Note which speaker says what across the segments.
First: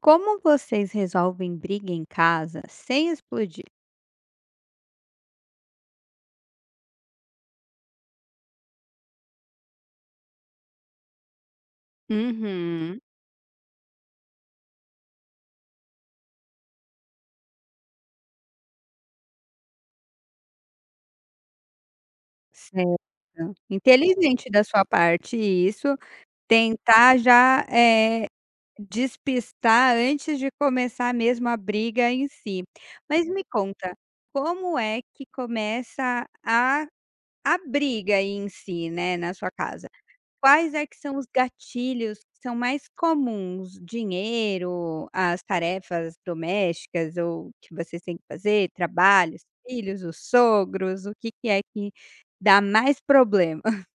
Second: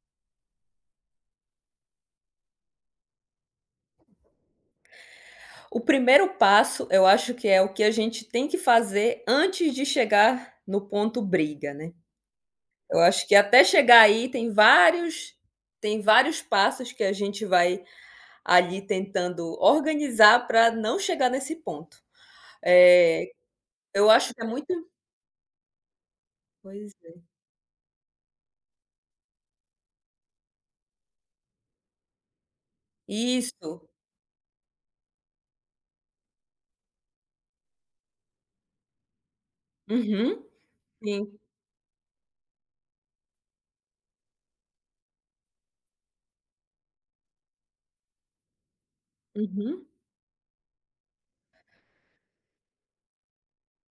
Speaker 1: Como vocês resolvem briga em casa sem explodir?
Speaker 2: O primeiro passo, eu acho que é o que a gente tem que fazer antes de chegar no ponto briga, né.
Speaker 1: Uhum.
Speaker 2: Eu acho que até chegar aí tem vários passos que a gente vai ali tentando organizar para não chegar nesse ponto.
Speaker 1: Certo.
Speaker 2: Eh, eu acho que é
Speaker 1: Inteligente da
Speaker 2: muito.
Speaker 1: sua parte isso,
Speaker 2: Pois
Speaker 1: tentar
Speaker 2: é.
Speaker 1: já, despistar antes de começar mesmo a briga em si. Mas me
Speaker 2: Isso.
Speaker 1: conta, como é que começa a briga em si, né, na sua casa?
Speaker 2: Uhum.
Speaker 1: Quais é que são os
Speaker 2: Sim.
Speaker 1: gatilhos que são mais comuns? Dinheiro, as tarefas domésticas ou que vocês têm que fazer, trabalho, os
Speaker 2: Uhum.
Speaker 1: filhos, os sogros, o que que é que dá mais problema?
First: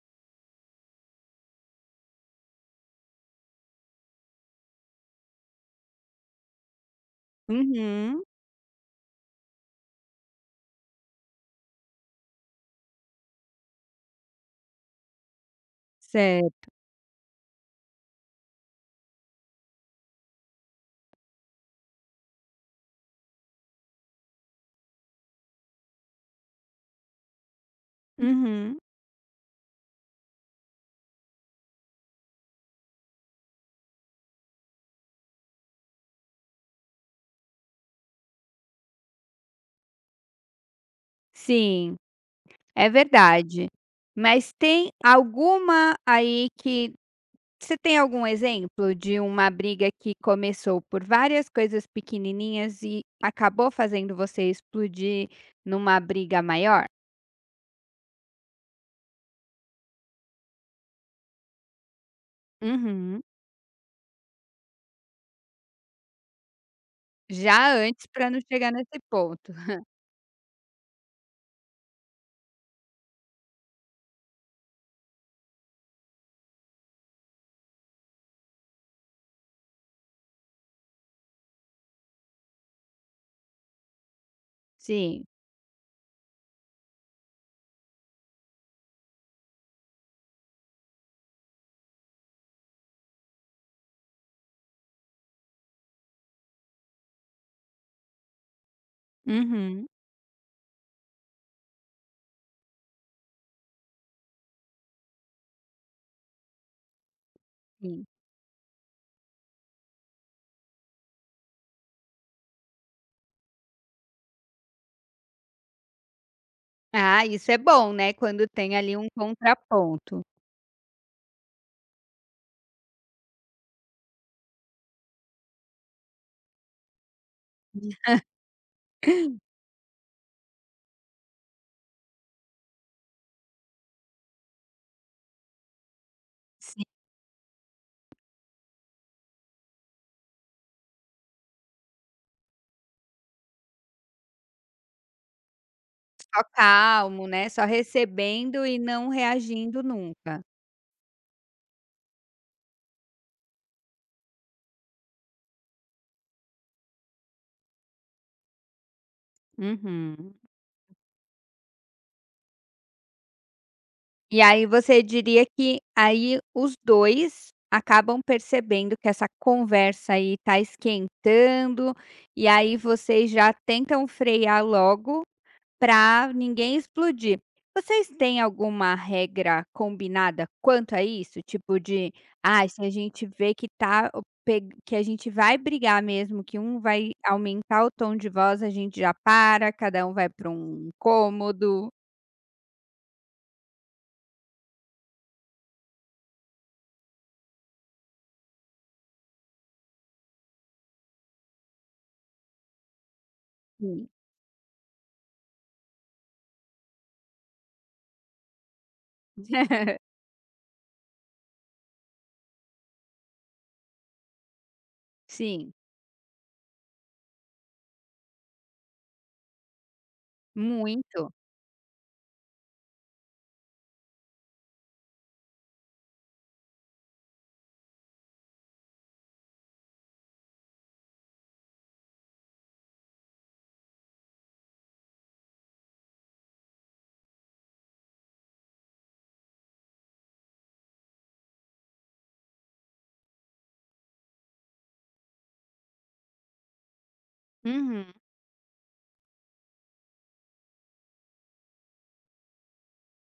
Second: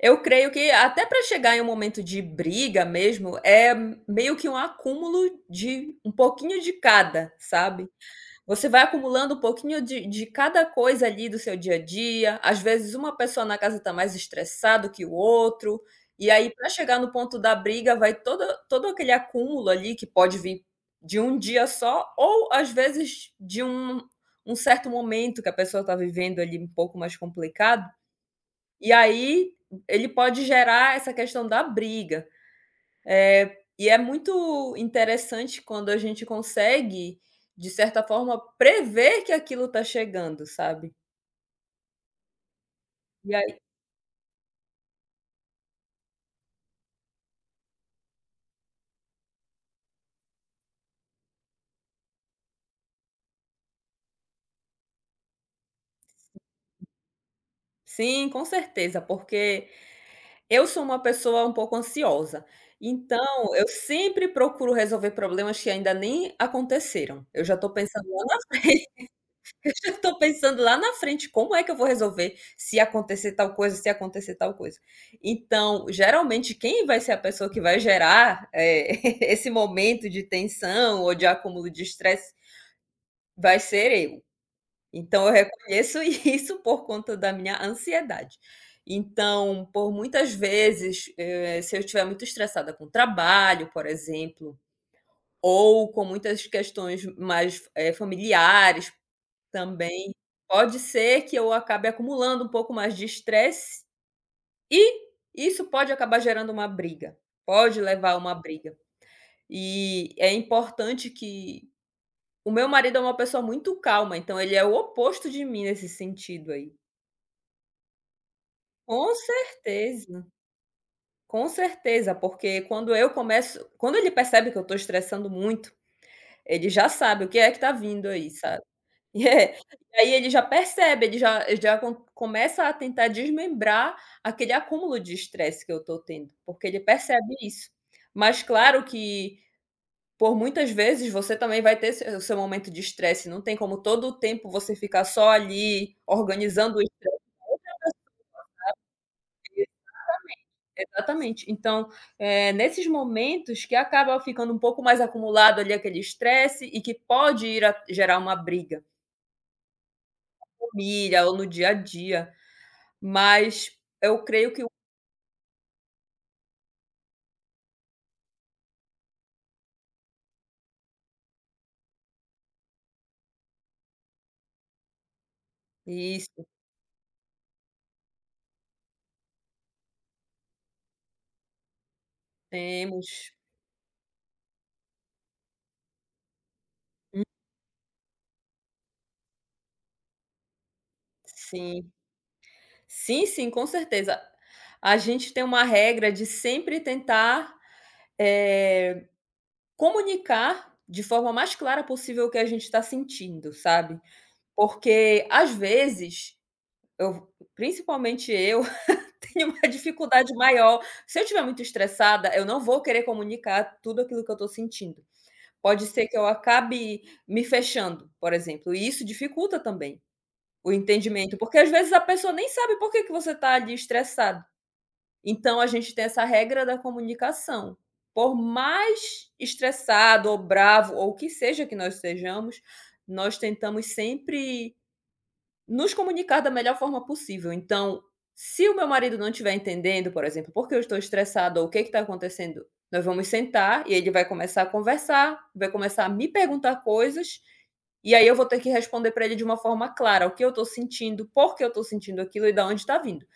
Speaker 2: Eu creio que até para chegar em um momento de briga mesmo, é meio que um acúmulo de um pouquinho de cada, sabe.
Speaker 1: Uhum,
Speaker 2: Você vai acumulando um pouquinho de cada coisa ali do seu dia a dia, às vezes uma pessoa na casa está mais estressado que o outro, e aí para
Speaker 1: certo.
Speaker 2: chegar no ponto da briga vai todo aquele acúmulo ali que pode vir de um dia só ou às vezes de um certo momento que a pessoa está vivendo ali um pouco mais complicado,
Speaker 1: Uhum.
Speaker 2: e aí ele pode gerar essa questão da briga. É, e é muito interessante quando a gente consegue, de certa forma, prever que aquilo está chegando, sabe.
Speaker 1: Sim, é
Speaker 2: E aí
Speaker 1: verdade. Mas tem alguma aí que você tem algum exemplo de uma briga que começou por várias coisas pequenininhas e acabou fazendo você explodir numa briga maior?
Speaker 2: sim, com certeza, porque eu sou uma pessoa um pouco ansiosa,
Speaker 1: Uhum.
Speaker 2: então eu sempre procuro resolver problemas que ainda nem aconteceram, eu já estou
Speaker 1: Já antes
Speaker 2: pensando lá
Speaker 1: para não
Speaker 2: na
Speaker 1: chegar nesse ponto.
Speaker 2: Eu já tô pensando lá na frente como é que eu vou resolver, se acontecer tal coisa, se acontecer tal coisa. Então, geralmente quem vai ser a pessoa que vai gerar, esse momento de tensão ou de acúmulo de estresse, vai ser eu.
Speaker 1: Sim.
Speaker 2: Então eu reconheço isso por conta da minha ansiedade. Então, por muitas vezes, se eu estiver muito estressada com o trabalho, por exemplo, ou com muitas questões mais, familiares
Speaker 1: Uhum.
Speaker 2: também pode ser que eu acabe acumulando um pouco mais de estresse e isso pode acabar gerando uma briga, pode
Speaker 1: Sim.
Speaker 2: levar a uma briga. E é importante que o meu marido é uma pessoa muito calma, então ele é o oposto de mim nesse sentido aí.
Speaker 1: Ah, isso é bom, né, quando tem ali um
Speaker 2: Com
Speaker 1: contraponto.
Speaker 2: certeza, com certeza, porque quando ele percebe que eu estou estressando muito, ele já sabe o que é que está vindo aí, sabe. É, e aí ele já percebe, ele já com começa a tentar desmembrar aquele acúmulo de estresse que eu estou tendo, porque ele
Speaker 1: Sim,
Speaker 2: percebe isso. Mas claro que por muitas vezes você também vai ter seu o seu momento de estresse, não tem como todo o tempo você ficar só ali
Speaker 1: só
Speaker 2: organizando o estresse.
Speaker 1: calmo, né, só recebendo e não reagindo nunca.
Speaker 2: Exatamente. Então, nesses momentos que acaba ficando um pouco mais acumulado ali aquele estresse e que pode ir a gerar uma briga,
Speaker 1: Uhum.
Speaker 2: família ou no dia a dia, mas eu
Speaker 1: E
Speaker 2: creio que.
Speaker 1: aí você diria que aí os 2 acabam percebendo que essa conversa aí tá esquentando, e aí vocês já tentam frear logo para
Speaker 2: Isso,
Speaker 1: ninguém explodir. Vocês têm alguma regra combinada quanto a isso? Tipo de: ah, se a gente
Speaker 2: temos.
Speaker 1: vê que tá o peg que a gente vai brigar mesmo, que um vai aumentar o tom de voz, a gente já para, cada um vai para um cômodo".
Speaker 2: Sim. Sim, sim, com certeza. A gente tem uma regra de sempre tentar, eh, comunicar de forma mais clara possível o que a gente está sentindo, sabe.
Speaker 1: Sim.
Speaker 2: Porque, às vezes, eu principalmente eu, tenho uma dificuldade maior. Se eu estiver muito estressada, eu não vou querer comunicar tudo aquilo que eu estou sentindo.
Speaker 1: Sim.
Speaker 2: Pode ser que eu acabe me fechando, por exemplo, e isso dificulta também. O
Speaker 1: Muito.
Speaker 2: entendimento, porque às vezes a pessoa nem sabe por que que você está ali estressado. Então a gente tem essa regra da comunicação. Por mais estressado ou bravo ou o que seja que nós sejamos, nós tentamos sempre nos comunicar da melhor forma possível. Então, se o meu marido não estiver entendendo, por exemplo, por que eu estou estressada ou o que está acontecendo, nós vamos sentar e ele vai começar a conversar, vai começar a me perguntar coisas,
Speaker 1: Uhum.
Speaker 2: e aí eu vou ter que responder para ele de uma forma clara o que eu estou sentindo, por que eu estou sentindo aquilo e de onde está vindo.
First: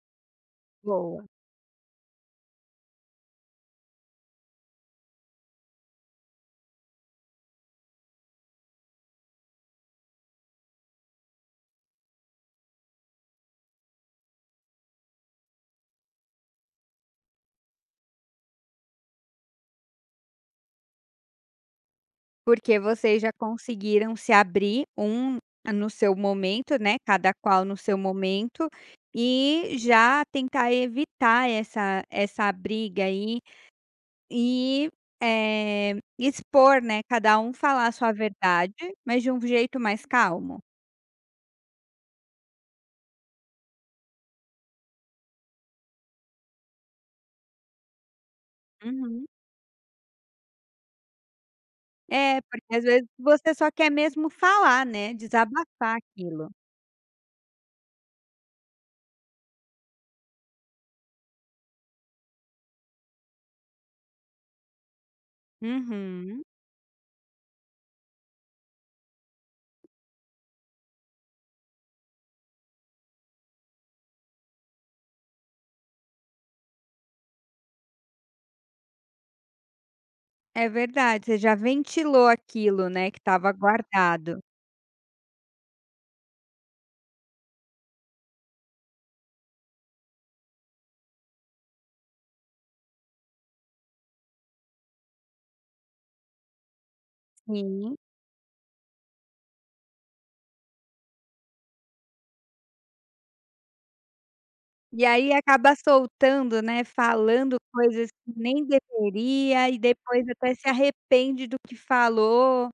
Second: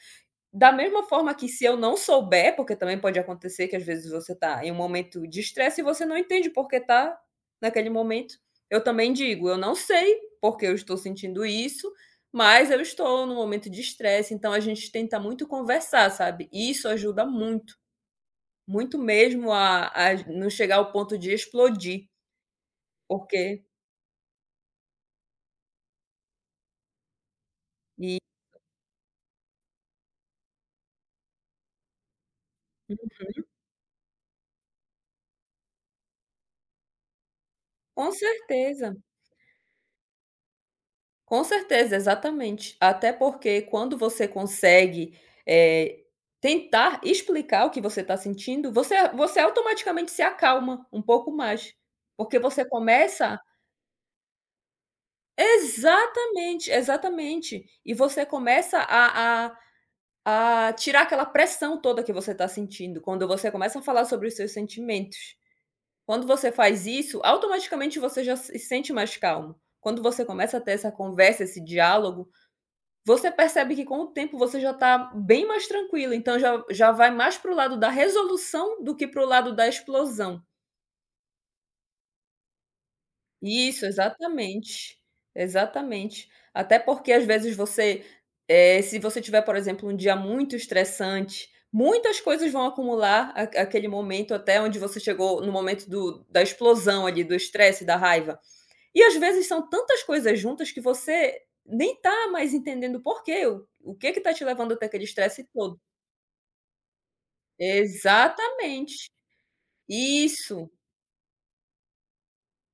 Speaker 2: Da mesma
Speaker 1: Boa.
Speaker 2: forma que se eu não souber, porque também pode acontecer que às vezes você está em um momento de estresse e você não entende por que tá naquele momento, eu também digo: "Eu não sei porque eu estou sentindo isso, mas eu estou num momento de estresse", então a gente tenta muito conversar, sabe. E isso ajuda muito, muito mesmo a não chegar ao ponto de explodir,
Speaker 1: Porque vocês já
Speaker 2: porque
Speaker 1: conseguiram se abrir um no seu momento, né, cada qual no seu
Speaker 2: e
Speaker 1: momento, e já tentar evitar essa briga aí e, eh, expor, né, cada um falar a
Speaker 2: Com
Speaker 1: sua verdade,
Speaker 2: certeza.
Speaker 1: mas de um jeito mais calmo.
Speaker 2: Com certeza, exatamente. Até porque quando você consegue, eh, tentar explicar o que você está sentindo, você
Speaker 1: Uhum.
Speaker 2: você automaticamente se acalma um pouco mais, porque
Speaker 1: É,
Speaker 2: você
Speaker 1: porque às vezes
Speaker 2: começa
Speaker 1: você só quer mesmo falar, né, desabafar aquilo.
Speaker 2: Exatamente, exatamente. E você começa a tirar aquela pressão toda que você está sentindo, quando você começa a falar sobre os seus sentimentos. Quando
Speaker 1: Uhum.
Speaker 2: você faz isso, automaticamente você já se sente mais calmo. Quando você começa a ter essa conversa, esse diálogo, você percebe que com o tempo você já está bem mais tranquilo. Então já vai mais para o lado da resolução do que para o lado da explosão.
Speaker 1: É verdade, você já ventilou aquilo, né, que estava
Speaker 2: Isso,
Speaker 1: guardado.
Speaker 2: exatamente, exatamente. Até porque às vezes você, se você tiver, por exemplo, um dia muito estressante, muitas coisas vão acumular a aquele momento até onde você chegou no momento do da explosão ali, do estresse,
Speaker 1: Sim.
Speaker 2: da raiva. E às vezes são tantas coisas juntas que você nem tá mais entendendo o porquê, o que que tá te levando até
Speaker 1: E
Speaker 2: aquele
Speaker 1: aí
Speaker 2: estresse
Speaker 1: acaba
Speaker 2: todo.
Speaker 1: soltando, né, falando coisas que nem
Speaker 2: Exatamente.
Speaker 1: deveria e depois até se
Speaker 2: Isso,
Speaker 1: arrepende do que falou.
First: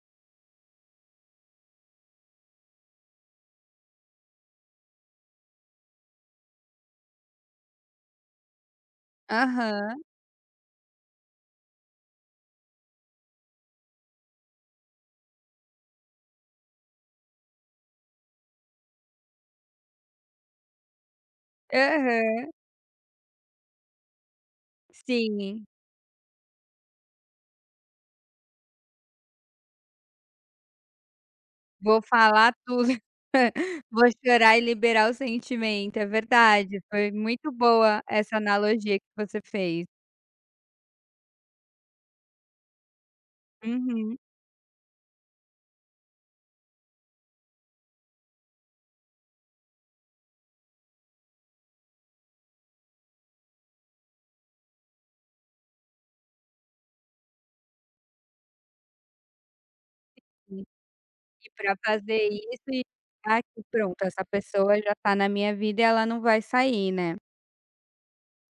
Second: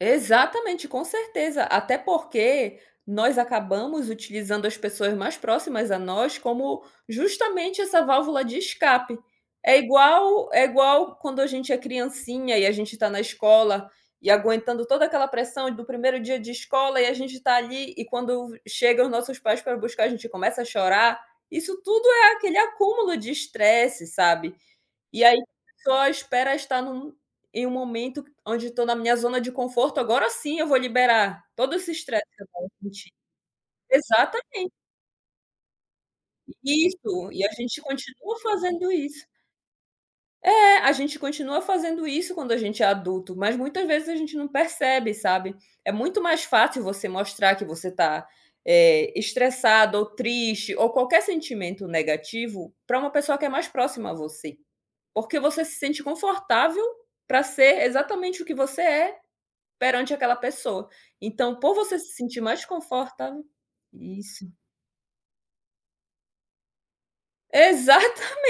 Speaker 2: exatamente, com certeza. Até porque nós acabamos utilizando as pessoas mais próximas a nós como justamente essa válvula de escape. É
Speaker 1: Aham,
Speaker 2: igual é igual quando a gente é criancinha e a gente está na escola e aguentando toda aquela pressão do primeiro dia de escola e a gente está ali e quando chegam os nossos pais para buscar, a gente começa a chorar. Isso tudo é
Speaker 1: aham.
Speaker 2: aquele acúmulo de estresse, sabe? E aí
Speaker 1: Sim,
Speaker 2: só espera estar num em um momento onde estou na minha zona de conforto, agora sim eu vou liberar todo esse
Speaker 1: vou
Speaker 2: estresse.
Speaker 1: falar tudo.
Speaker 2: Gente.
Speaker 1: Vou
Speaker 2: Exata
Speaker 1: chorar e liberar o sentimento, é verdade. Foi
Speaker 2: Isso, e a
Speaker 1: muito
Speaker 2: gente
Speaker 1: boa essa
Speaker 2: continua fazendo
Speaker 1: analogia que
Speaker 2: isso.
Speaker 1: você fez.
Speaker 2: É, a gente continua fazendo isso quando a gente é adulto, mas muitas vezes
Speaker 1: Uhum.
Speaker 2: a gente não percebe, sabe. É muito mais fácil você mostrar que você está, estressado ou triste ou qualquer sentimento negativo para uma pessoa que é mais próxima a você, porque você se sente confortável para ser exatamente o que você é perante aquela pessoa.
Speaker 1: E
Speaker 2: Então,
Speaker 1: para
Speaker 2: por você se
Speaker 1: fazer
Speaker 2: sentir mais
Speaker 1: isso e ah,
Speaker 2: confortável.
Speaker 1: que pronto, essa
Speaker 2: Isso.
Speaker 1: pessoa já tá na minha vida e ela não vai sair, né.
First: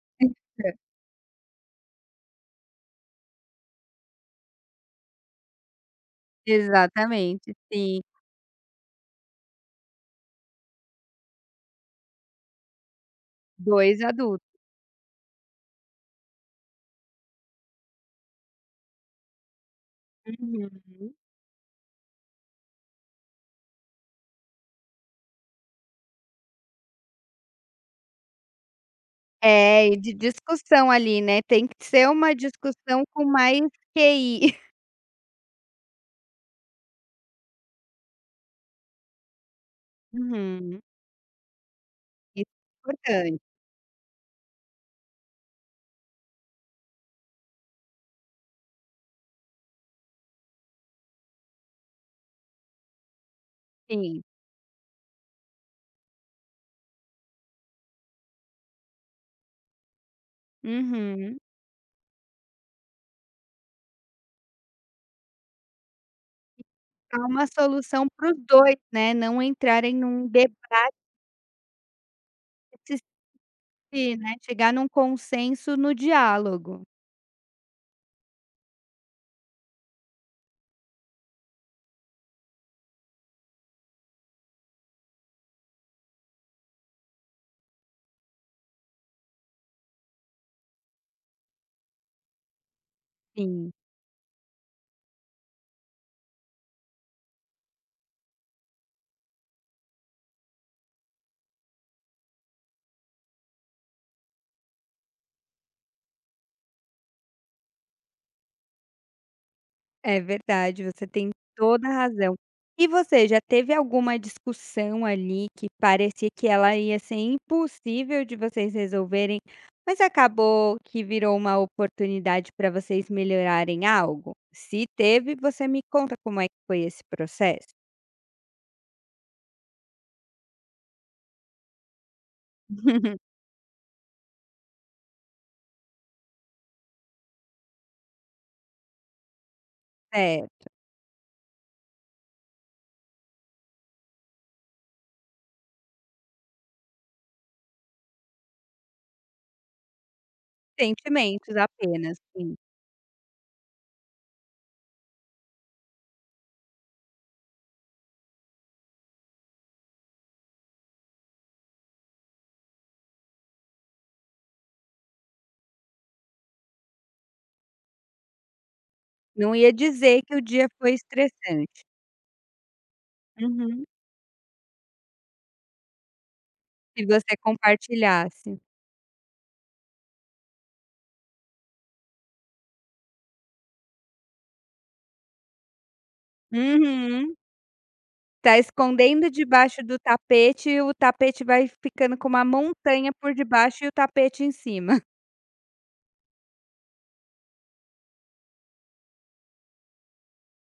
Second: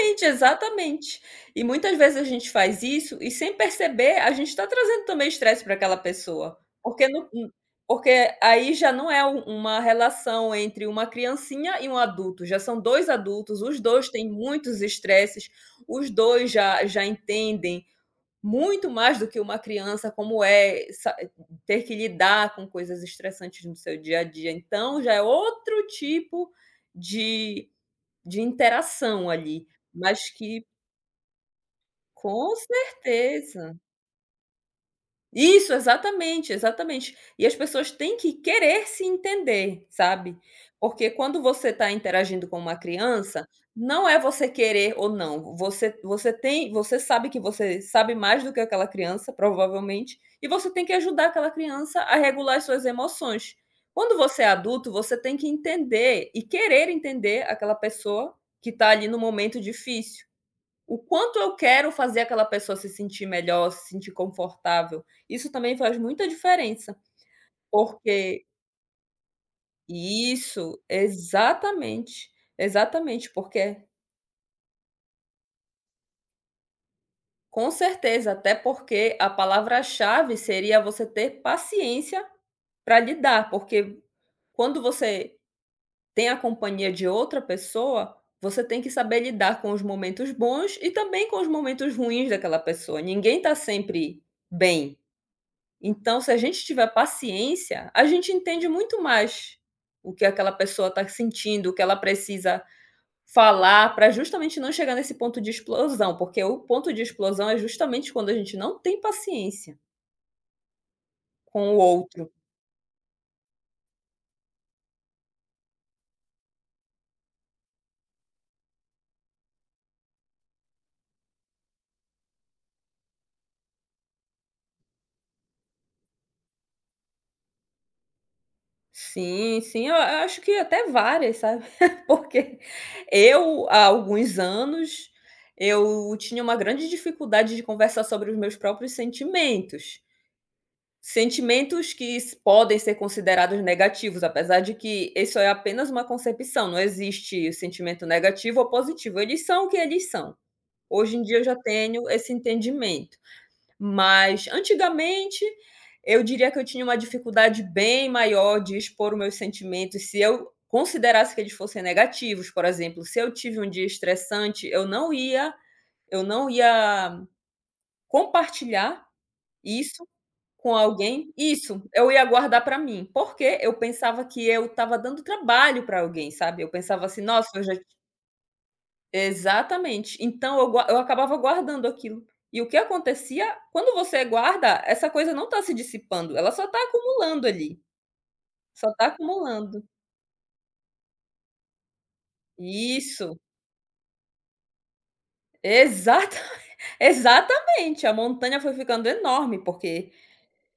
Speaker 2: exatamente. E muitas vezes a gente faz isso e sem perceber, a gente está trazendo também estresse para aquela pessoa, porque não
Speaker 1: Exatamente, sim,
Speaker 2: porque aí já não é u uma relação entre uma criancinha e um adulto, já são 2 adultos, os
Speaker 1: dois
Speaker 2: 2 têm
Speaker 1: adultos.
Speaker 2: muitos estresses, os 2 já entendem muito mais do que uma criança, como é
Speaker 1: Uhum.
Speaker 2: sa ter que lidar com coisas estressantes no seu dia a dia. Então já é outro tipo de interação ali,
Speaker 1: É, e de
Speaker 2: mas que
Speaker 1: discussão ali, né, tem que ser uma
Speaker 2: Com
Speaker 1: discussão com mais
Speaker 2: certeza.
Speaker 1: QI.
Speaker 2: Isso, exatamente, exatamente. E as pessoas têm que querer se entender, sabe.
Speaker 1: Uhum.
Speaker 2: Porque quando você está
Speaker 1: Isso é
Speaker 2: interagindo com uma
Speaker 1: importante,
Speaker 2: criança, não é você querer ou não, você sabe que você sabe mais do que aquela criança, provavelmente, e você tem que ajudar aquela criança a regular as suas emoções. Quando
Speaker 1: sim.
Speaker 2: você é adulto, você tem que entender e querer entender aquela pessoa que está ali no momento difícil. O quanto
Speaker 1: Uhum.
Speaker 2: eu quero fazer aquela pessoa se sentir melhor, se sentir confortável. Isso também faz muita diferença,
Speaker 1: Há uma solução para os
Speaker 2: porque
Speaker 1: dois, né, não entrarem num debate,
Speaker 2: Isso, exatamente, exatamente, porque
Speaker 1: né, chegar num consenso no diálogo.
Speaker 2: Com certeza, até porque a palavra-chave seria você ter paciência para lidar, porque quando você tem a companhia de outra pessoa, você tem que saber lidar com os momentos bons e também com os momentos ruins daquela pessoa. Ninguém está
Speaker 1: Sim.
Speaker 2: sempre bem. Então, se a gente tiver paciência, a gente entende muito mais o que aquela pessoa está sentindo, o que ela precisa falar, para justamente não chegar nesse ponto de explosão, porque o ponto de explosão é justamente quando a gente não tem paciência
Speaker 1: É verdade, você tem
Speaker 2: com o
Speaker 1: toda a
Speaker 2: outro.
Speaker 1: razão. E você, já teve alguma discussão ali que parecia que ela ia ser impossível de vocês resolverem, mas acabou que virou uma oportunidade para vocês melhorarem algo? Se teve, você me conta como é que foi esse processo?
Speaker 2: Sim, sim, eu a acho que até várias, sabe, porque eu, há alguns anos, eu tinha uma grande dificuldade de conversar sobre os meus próprios sentimentos.
Speaker 1: É,
Speaker 2: Sentimentos que s podem ser considerados negativos, apesar de que isso é apenas uma concepção, não existe sentimento negativo ou positivo, eles são o que eles são. Hoje em dia eu
Speaker 1: sentimentos
Speaker 2: já tenho
Speaker 1: apenas,
Speaker 2: esse
Speaker 1: sim.
Speaker 2: entendimento, mas antigamente eu diria que eu tinha uma dificuldade bem maior de expor os meus sentimentos, se eu considerasse que eles fossem negativos, por exemplo, se eu tive um dia estressante, eu não ia compartilhar
Speaker 1: Não ia
Speaker 2: isso
Speaker 1: dizer que o dia
Speaker 2: com
Speaker 1: foi
Speaker 2: alguém,
Speaker 1: estressante.
Speaker 2: eu ia guardar para mim, porque eu
Speaker 1: Uhum.
Speaker 2: pensava que eu estava dando trabalho para alguém, sabe. Eu
Speaker 1: Se
Speaker 2: pensava assim:
Speaker 1: você
Speaker 2: "Nossa, eu já".
Speaker 1: compartilhasse.
Speaker 2: Exatamente. Então eu acabava guardando aquilo. E o que acontecia, quando você guarda, essa coisa não está se dissipando, ela só está
Speaker 1: Uhum.
Speaker 2: acumulando ali,
Speaker 1: Tá
Speaker 2: só está
Speaker 1: escondendo
Speaker 2: acumulando.
Speaker 1: debaixo do tapete e o tapete vai ficando com uma montanha por
Speaker 2: Isso,
Speaker 1: debaixo e o tapete em cima.
Speaker 2: exata exatamente, a montanha foi ficando enorme, porque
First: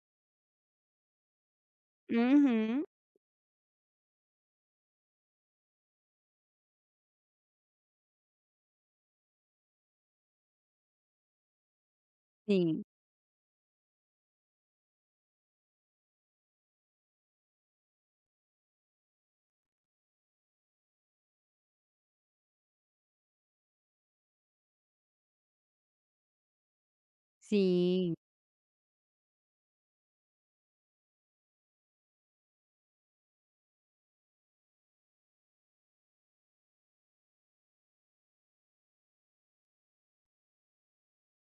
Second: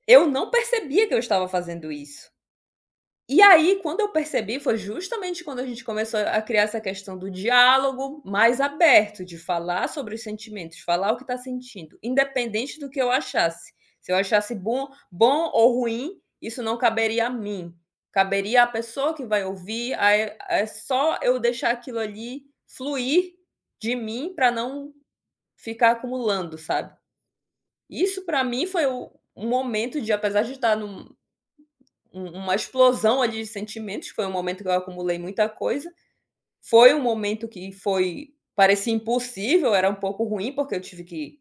Speaker 2: eu não percebia que eu estava fazendo isso.
Speaker 1: Uhum.
Speaker 2: E aí, quando eu percebi, foi justamente quando a gente começou a criar essa questão do diálogo mais aberto, de falar sobre os sentimentos, falar o que está sentindo, independente
Speaker 1: Sim,
Speaker 2: do que eu achasse. Se eu achasse bom ou ruim, isso não caberia a mim. Caberia à pessoa que vai ouvir, a é é só eu deixar aquilo ali fluir de mim para não ficar acumulando, sabe.
Speaker 1: sim.
Speaker 2: Isso para mim foi o um momento de, apesar de estar uma explosão ali de sentimentos, foi um momento que eu acumulei muita coisa. Foi um momento que foi parecia impossível, era um pouco ruim, porque eu tive que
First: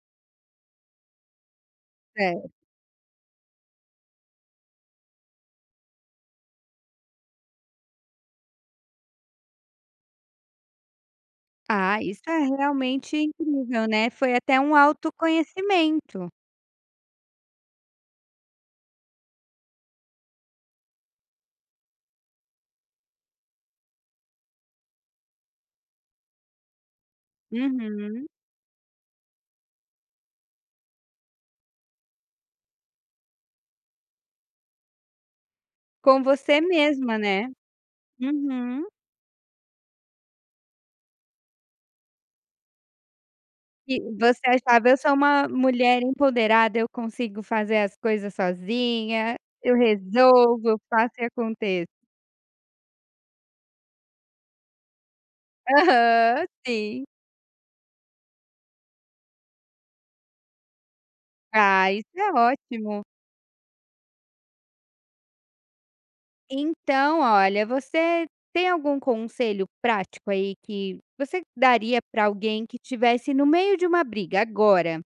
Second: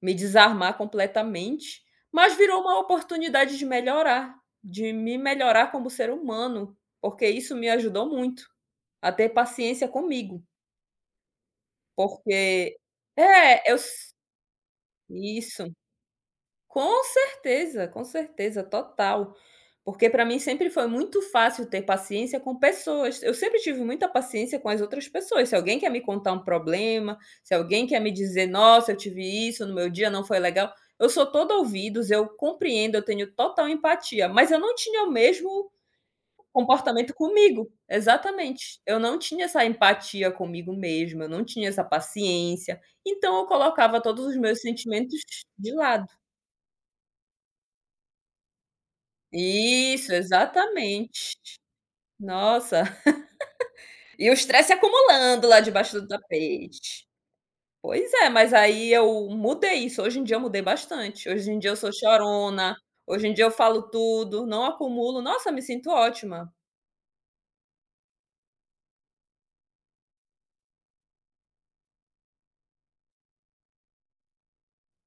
Speaker 2: me desarmar completamente, mas
Speaker 1: É.
Speaker 2: virou uma oportunidade de melhorar, de me melhorar como ser humano, porque isso me ajudou muito a ter paciência comigo,
Speaker 1: Ah, isso é
Speaker 2: porque
Speaker 1: realmente
Speaker 2: É, eu
Speaker 1: incrível, né,
Speaker 2: s
Speaker 1: foi até um
Speaker 2: isso.
Speaker 1: autoconhecimento.
Speaker 2: Com certeza, total. Porque para mim sempre foi muito fácil ter paciência com pessoas. Eu sempre tive muita paciência com as outras pessoas. Se alguém quer me contar um problema, se alguém quer me
Speaker 1: Uhum.
Speaker 2: dizer: "Nossa, eu tive isso no meu dia, não foi legal", eu sou todo ouvidos, eu compreendo, eu tenho total empatia, mas eu não tinha o mesmo
Speaker 1: Com você
Speaker 2: comportamento
Speaker 1: mesma, né.
Speaker 2: comigo. Exatamente.
Speaker 1: Uhum.
Speaker 2: Eu não tinha essa empatia comigo mesma, eu não tinha essa paciência, então eu
Speaker 1: E
Speaker 2: colocava todos os
Speaker 1: você
Speaker 2: meus
Speaker 1: achava: "Eu sou
Speaker 2: sentimentos
Speaker 1: uma
Speaker 2: de
Speaker 1: mulher
Speaker 2: lado.
Speaker 1: empoderada, eu consigo fazer as coisas sozinha, eu
Speaker 2: Isso,
Speaker 1: resolvo, eu faço e
Speaker 2: exatamente.
Speaker 1: aconteço".
Speaker 2: Nossa, e o estresse acumulando lá debaixo do
Speaker 1: Aham, sim.
Speaker 2: tapete. Pois é, mas aí eu mudei isso, hoje em dia eu mudei bastante, hoje em dia eu sou
Speaker 1: Ah, isso é
Speaker 2: chorona,
Speaker 1: ótimo.
Speaker 2: hoje em dia eu falo tudo, não acumulo, nossa, me sinto ótima.
Speaker 1: Então, olha, você tem algum conselho prático aí que você daria para alguém que estivesse no meio de uma briga agora?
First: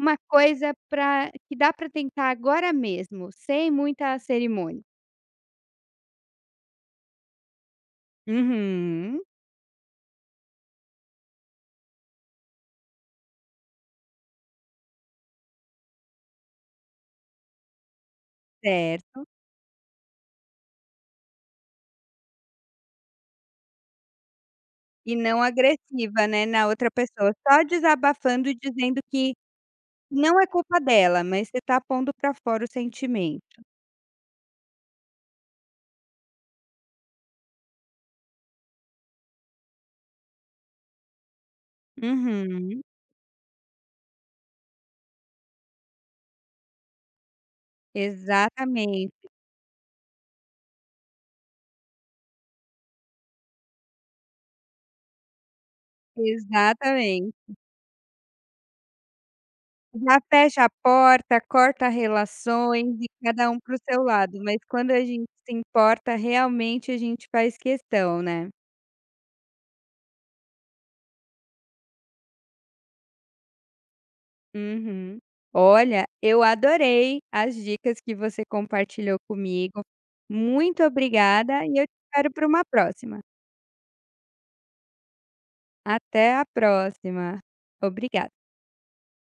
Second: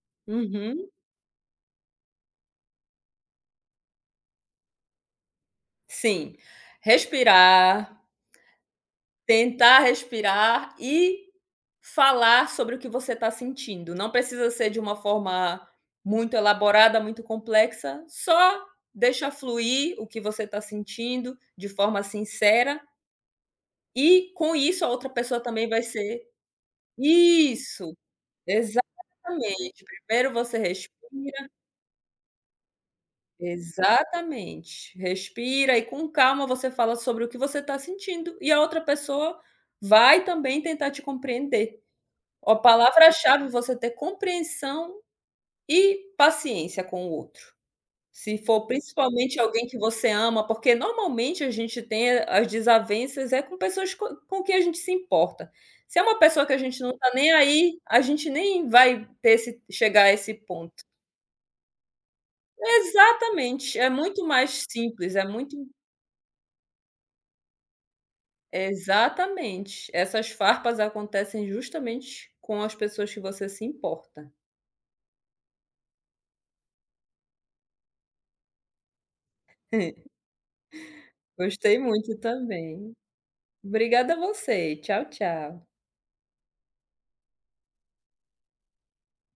Speaker 1: Uma coisa
Speaker 2: Uhum.
Speaker 1: para que dá para tentar agora mesmo, sem muita cerimônia.
Speaker 2: Sim, respirar.
Speaker 1: Uhum.
Speaker 2: Tentar respirar e falar sobre o que você está sentindo. Não precisa ser de uma forma muito elaborada, muito complexa, só
Speaker 1: Certo.
Speaker 2: deixa fluir o que você está sentindo de forma sincera e com isso a outra
Speaker 1: E não
Speaker 2: pessoa também vai
Speaker 1: agressiva,
Speaker 2: ser
Speaker 1: né, na outra pessoa, só
Speaker 2: Isso,
Speaker 1: desabafando e dizendo que
Speaker 2: exatamente. Primeiro
Speaker 1: não é
Speaker 2: você
Speaker 1: culpa dela, mas
Speaker 2: respira.
Speaker 1: você está pondo para fora o sentimento.
Speaker 2: Exatamente. Respira e com calma você fala sobre o que você está sentindo e a outra pessoa vai também tentar te compreender. A
Speaker 1: Uhum.
Speaker 2: palavra-chave é você ter compreensão e paciência com o outro. Se for
Speaker 1: Exatamente,
Speaker 2: principalmente alguém que você ama, porque normalmente a gente tem as desavenças é com pessoas co com que a gente se importa. Se é uma pessoa que a gente não tá nem
Speaker 1: exatamente.
Speaker 2: aí, a gente nem vai ter esse chegar a
Speaker 1: Já
Speaker 2: esse
Speaker 1: fecha a
Speaker 2: ponto.
Speaker 1: porta, corta relações e cada um para
Speaker 2: Exatamente,
Speaker 1: o
Speaker 2: é
Speaker 1: seu
Speaker 2: muito
Speaker 1: lado, mas
Speaker 2: mais
Speaker 1: quando a
Speaker 2: simples, é
Speaker 1: gente se
Speaker 2: muito
Speaker 1: importa, realmente a gente faz questão, né.
Speaker 2: exatamente. Essas farpas acontecem justamente com as pessoas que você se importa.
Speaker 1: Uhum. Olha, eu adorei as dicas que você compartilhou comigo. Muito obrigada e
Speaker 2: Gostei
Speaker 1: eu te
Speaker 2: muito
Speaker 1: espero para uma
Speaker 2: também.
Speaker 1: próxima.
Speaker 2: Obrigada a você. Tchau, tchau.
Speaker 1: Até a próxima. Obrigada.